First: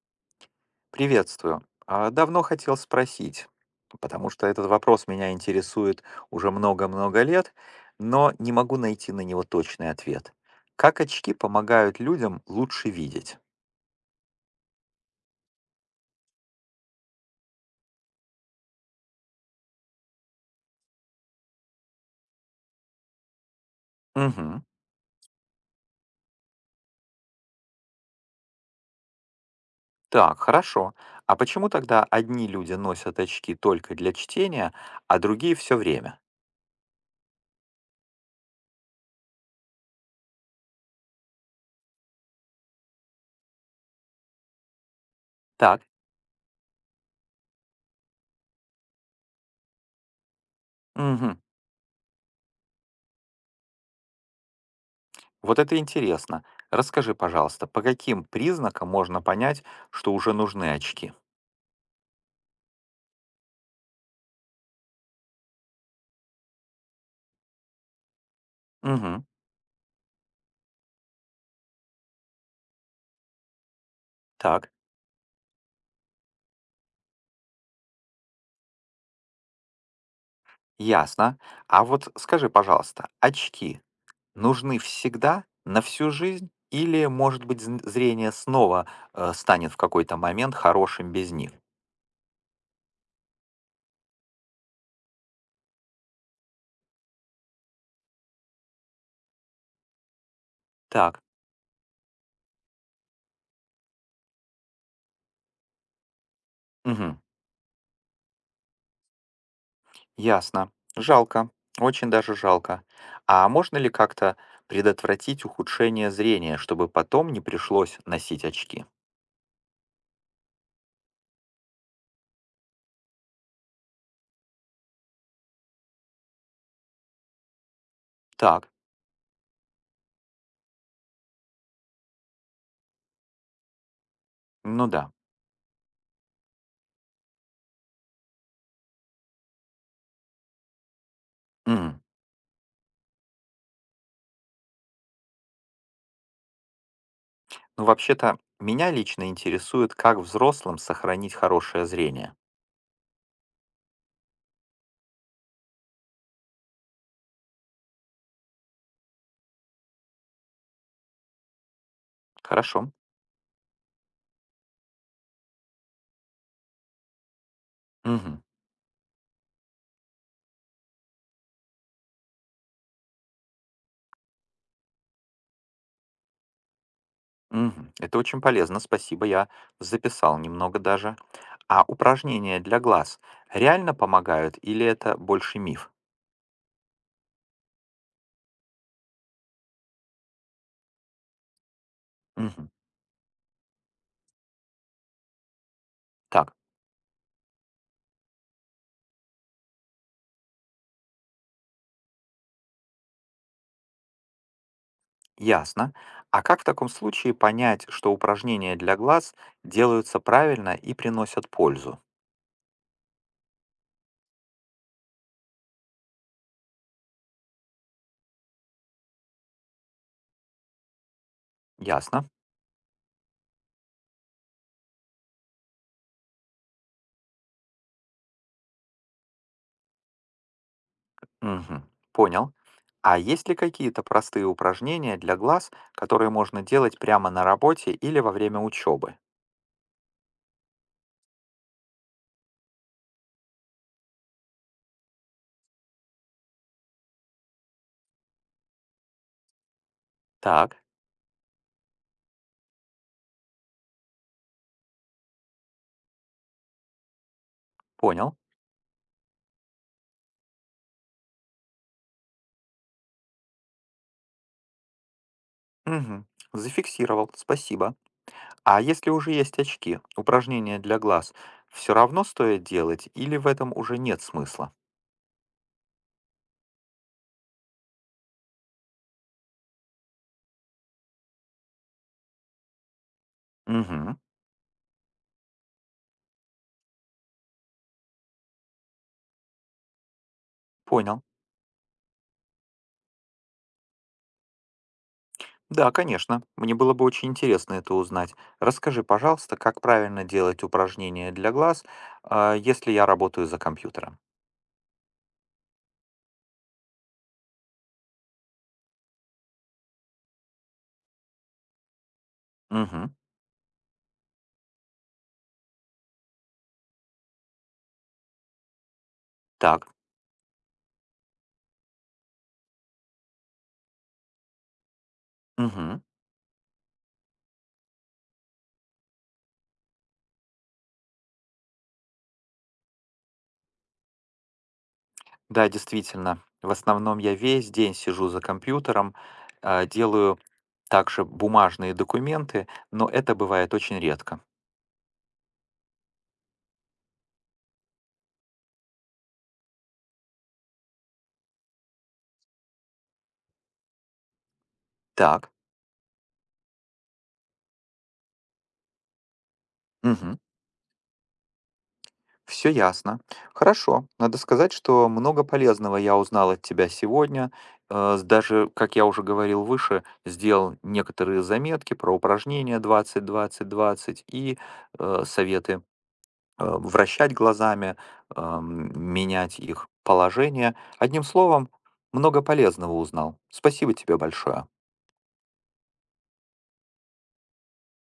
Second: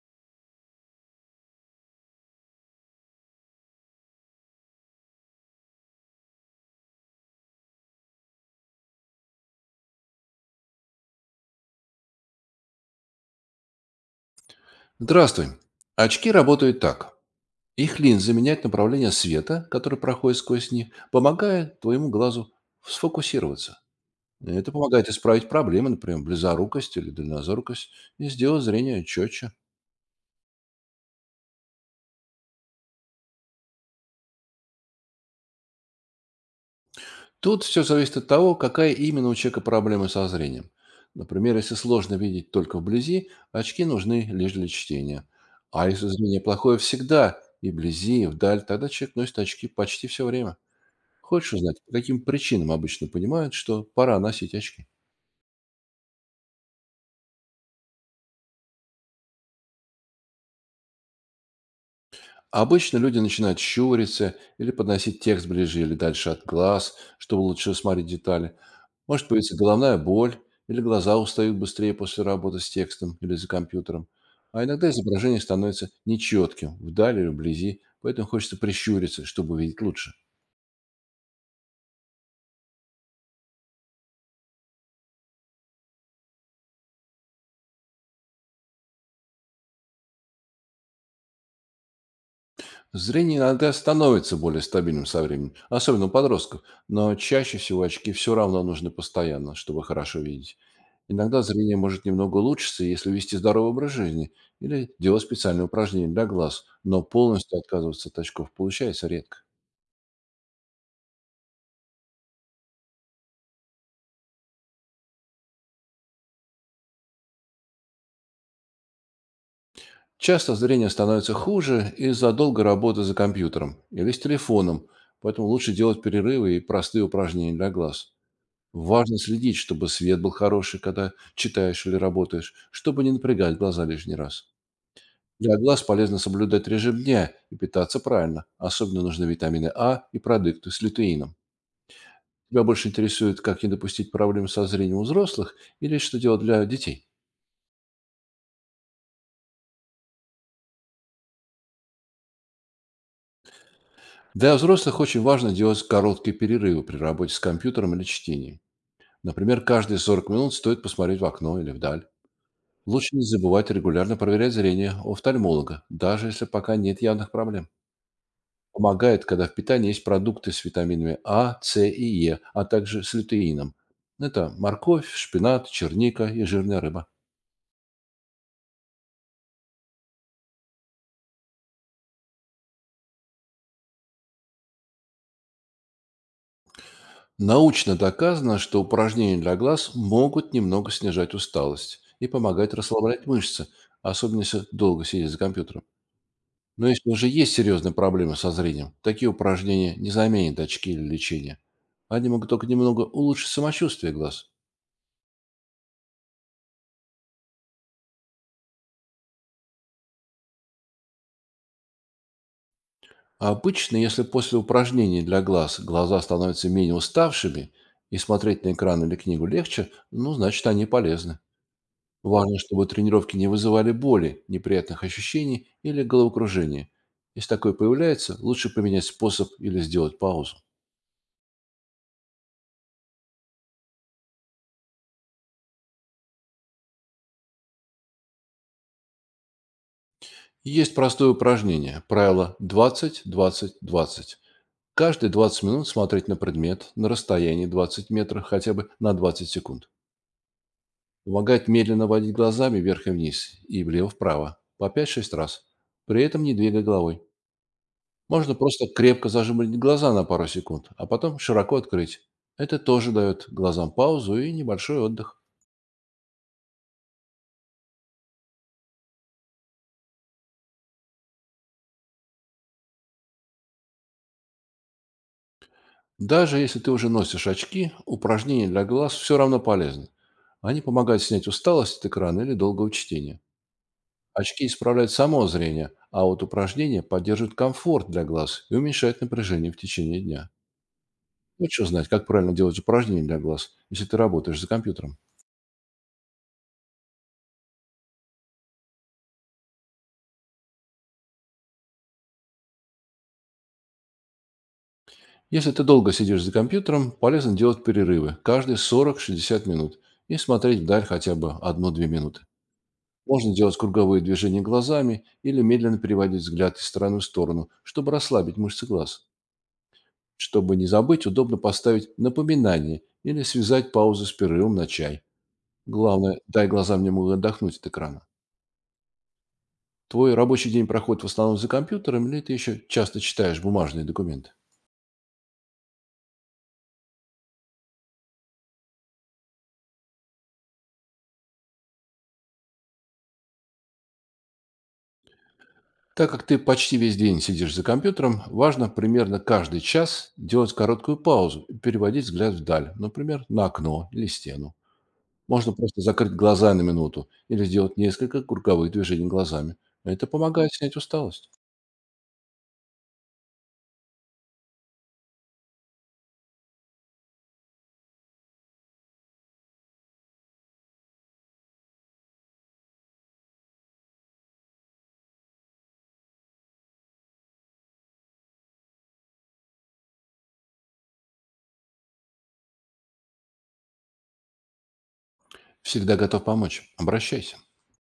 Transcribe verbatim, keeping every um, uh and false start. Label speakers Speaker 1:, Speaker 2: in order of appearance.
Speaker 1: Приветствую. А, Давно хотел спросить, потому что этот вопрос меня интересует уже много-много лет, но не могу найти на него точный ответ. Как очки помогают людям лучше видеть?
Speaker 2: Здравствуй. Очки работают так. Их линзы меняют направление света, который проходит сквозь них, помогая твоему глазу сфокусироваться.
Speaker 1: Мгм.
Speaker 2: Это помогает исправить проблемы, например, близорукость или дальнозоркость, и сделать зрение четче.
Speaker 1: Так, хорошо. А почему тогда одни люди носят очки только для чтения, а другие все время?
Speaker 2: Тут все зависит от того, какая именно у человека проблема со зрением. Например, если сложно видеть только вблизи, очки нужны лишь для чтения.
Speaker 1: Так.
Speaker 2: А если зрение плохое всегда, и вблизи, и вдаль, тогда человек носит очки почти все время.
Speaker 1: Мгм.
Speaker 2: Хочешь узнать, по каким причинам обычно понимают, что пора носить очки?
Speaker 1: Вот это интересно. Расскажи, пожалуйста, по каким признакам можно понять, что уже нужны очки?
Speaker 2: Обычно люди начинают щуриться или подносить текст ближе или дальше от глаз, чтобы лучше усмотреть детали.
Speaker 1: Мгм.
Speaker 2: Может появиться головная боль, или глаза устают быстрее после работы с текстом или за компьютером. А
Speaker 1: Так.
Speaker 2: иногда изображение становится нечетким, вдали или вблизи, поэтому хочется прищуриться, чтобы увидеть лучше.
Speaker 1: Ясно. А вот скажи, пожалуйста, очки нужны всегда, на всю жизнь, или, может быть, зн- зрение снова э, станет в какой-то момент хорошим без них?
Speaker 2: Зрение иногда становится более стабильным со временем, особенно у подростков, но чаще всего очки все равно нужны постоянно, чтобы хорошо видеть.
Speaker 1: Так,
Speaker 2: Иногда зрение может немного улучшиться, если вести здоровый образ жизни или делать специальные упражнения для глаз, но
Speaker 1: мгм,
Speaker 2: полностью отказываться от очков получается редко.
Speaker 1: ясно. Жалко, очень даже жалко. А можно ли как-то предотвратить ухудшение зрения, чтобы потом не пришлось носить очки?
Speaker 2: Часто зрение становится хуже из-за долгой работы за компьютером или с телефоном, поэтому лучше делать перерывы и простые упражнения для глаз.
Speaker 1: Так,
Speaker 2: Важно следить, чтобы свет был хороший, когда читаешь или работаешь, чтобы не напрягать глаза лишний раз.
Speaker 1: ну да.
Speaker 2: Для глаз полезно соблюдать режим дня и питаться правильно. Особенно нужны витамины А и продукты с лютеином.
Speaker 1: М.
Speaker 2: Тебя больше интересует, как не допустить проблем со зрением у взрослых или что делать для детей?
Speaker 1: Ну, вообще-то, меня лично интересует, как взрослым сохранить хорошее зрение.
Speaker 2: Для взрослых очень важно делать короткие перерывы при работе с компьютером или чтением. Например, каждые сорок минут стоит посмотреть в окно или вдаль.
Speaker 1: Хорошо.
Speaker 2: Лучше не забывать регулярно проверять зрение у офтальмолога, даже если пока нет явных проблем.
Speaker 1: Мгм.
Speaker 2: Помогает, когда в питании есть продукты с витаминами А, С и Е, а также с лютеином. Это морковь, шпинат, черника и жирная рыба.
Speaker 1: Мгм. Это очень полезно, спасибо, я записал немного даже. А упражнения для глаз реально помогают или это больше миф?
Speaker 2: Научно доказано, что упражнения для глаз могут немного снижать усталость и
Speaker 1: Мгм.
Speaker 2: помогать расслаблять мышцы, особенно если долго сидеть за компьютером.
Speaker 1: Так,
Speaker 2: Но если уже есть серьезные проблемы со зрением, такие упражнения не заменят очки или лечение. Они могут только немного улучшить самочувствие глаз.
Speaker 1: ясно. А как в таком случае понять, что упражнения для глаз делаются правильно и приносят пользу?
Speaker 2: А обычно, если после упражнений для глаз глаза становятся менее уставшими и смотреть на экран или книгу легче, ну, значит, они полезны.
Speaker 1: Ясно.
Speaker 2: Важно, чтобы тренировки не вызывали боли, неприятных ощущений или головокружения. Если такое появляется, лучше поменять способ или сделать паузу.
Speaker 1: Мгм. Понял. А есть ли какие-то простые упражнения для глаз, которые можно делать прямо на работе или во время учебы?
Speaker 2: Есть простое упражнение. Правило двадцать-двадцать-двадцать. Каждые двадцать минут смотреть на предмет на расстоянии двадцать метров хотя бы на двадцать секунд.
Speaker 1: Так,
Speaker 2: Помогает медленно водить глазами вверх и вниз и влево-вправо по пять-шесть раз, при этом не двигая головой.
Speaker 1: понял.
Speaker 2: Можно просто крепко зажимать глаза на пару секунд, а потом широко открыть. Это тоже дает глазам паузу и небольшой отдых.
Speaker 1: Мгм. Зафиксировал, спасибо. А если уже есть очки, упражнения для глаз, все равно стоит делать или в этом уже нет смысла?
Speaker 2: Даже если ты уже носишь очки, упражнения для глаз все равно полезны. Они помогают снять усталость от экрана или долгого чтения.
Speaker 1: Угу,
Speaker 2: Очки исправляют само зрение, а вот упражнения поддерживают комфорт для глаз и уменьшают напряжение в течение дня.
Speaker 1: понял.
Speaker 2: Лучше знать, как правильно делать упражнения для глаз, если ты работаешь за компьютером.
Speaker 1: Да, конечно. Мне было бы очень интересно это узнать. Расскажи, пожалуйста, как правильно делать упражнения для глаз, а, если я работаю за компьютером.
Speaker 2: Если ты долго сидишь за компьютером, полезно делать перерывы каждые сорок шестьдесят минут и смотреть вдаль хотя бы одну-две минуты.
Speaker 1: Угу,
Speaker 2: Можно делать круговые движения глазами или медленно переводить взгляд из стороны в сторону, чтобы расслабить мышцы глаз.
Speaker 1: так.
Speaker 2: Чтобы не забыть, удобно поставить напоминание или связать паузу с перерывом на чай.
Speaker 1: Угу.
Speaker 2: Главное, дай глазам немного отдохнуть от экрана. Твой рабочий день проходит в основном за компьютером или ты еще часто читаешь бумажные документы?
Speaker 1: Да, действительно. В основном я весь день сижу за компьютером, а, делаю также бумажные документы, но это бывает очень редко.
Speaker 2: Так как ты почти весь день сидишь за компьютером, важно примерно каждый час делать короткую паузу и переводить взгляд вдаль, например, на окно или стену.
Speaker 1: Так.
Speaker 2: Можно просто закрыть глаза на минуту или сделать несколько круговых движений глазами. Это
Speaker 1: Угу.
Speaker 2: помогает снять усталость.
Speaker 1: Все ясно. Хорошо. Надо сказать, что много полезного я узнал от тебя сегодня. Э, с- Даже, как я уже говорил выше, сделал некоторые заметки про упражнения двадцать-двадцать-двадцать и э, советы э, вращать глазами, эм, менять их положение. Одним словом, много полезного узнал. Спасибо тебе большое.
Speaker 2: Всегда готов помочь. Обращайся.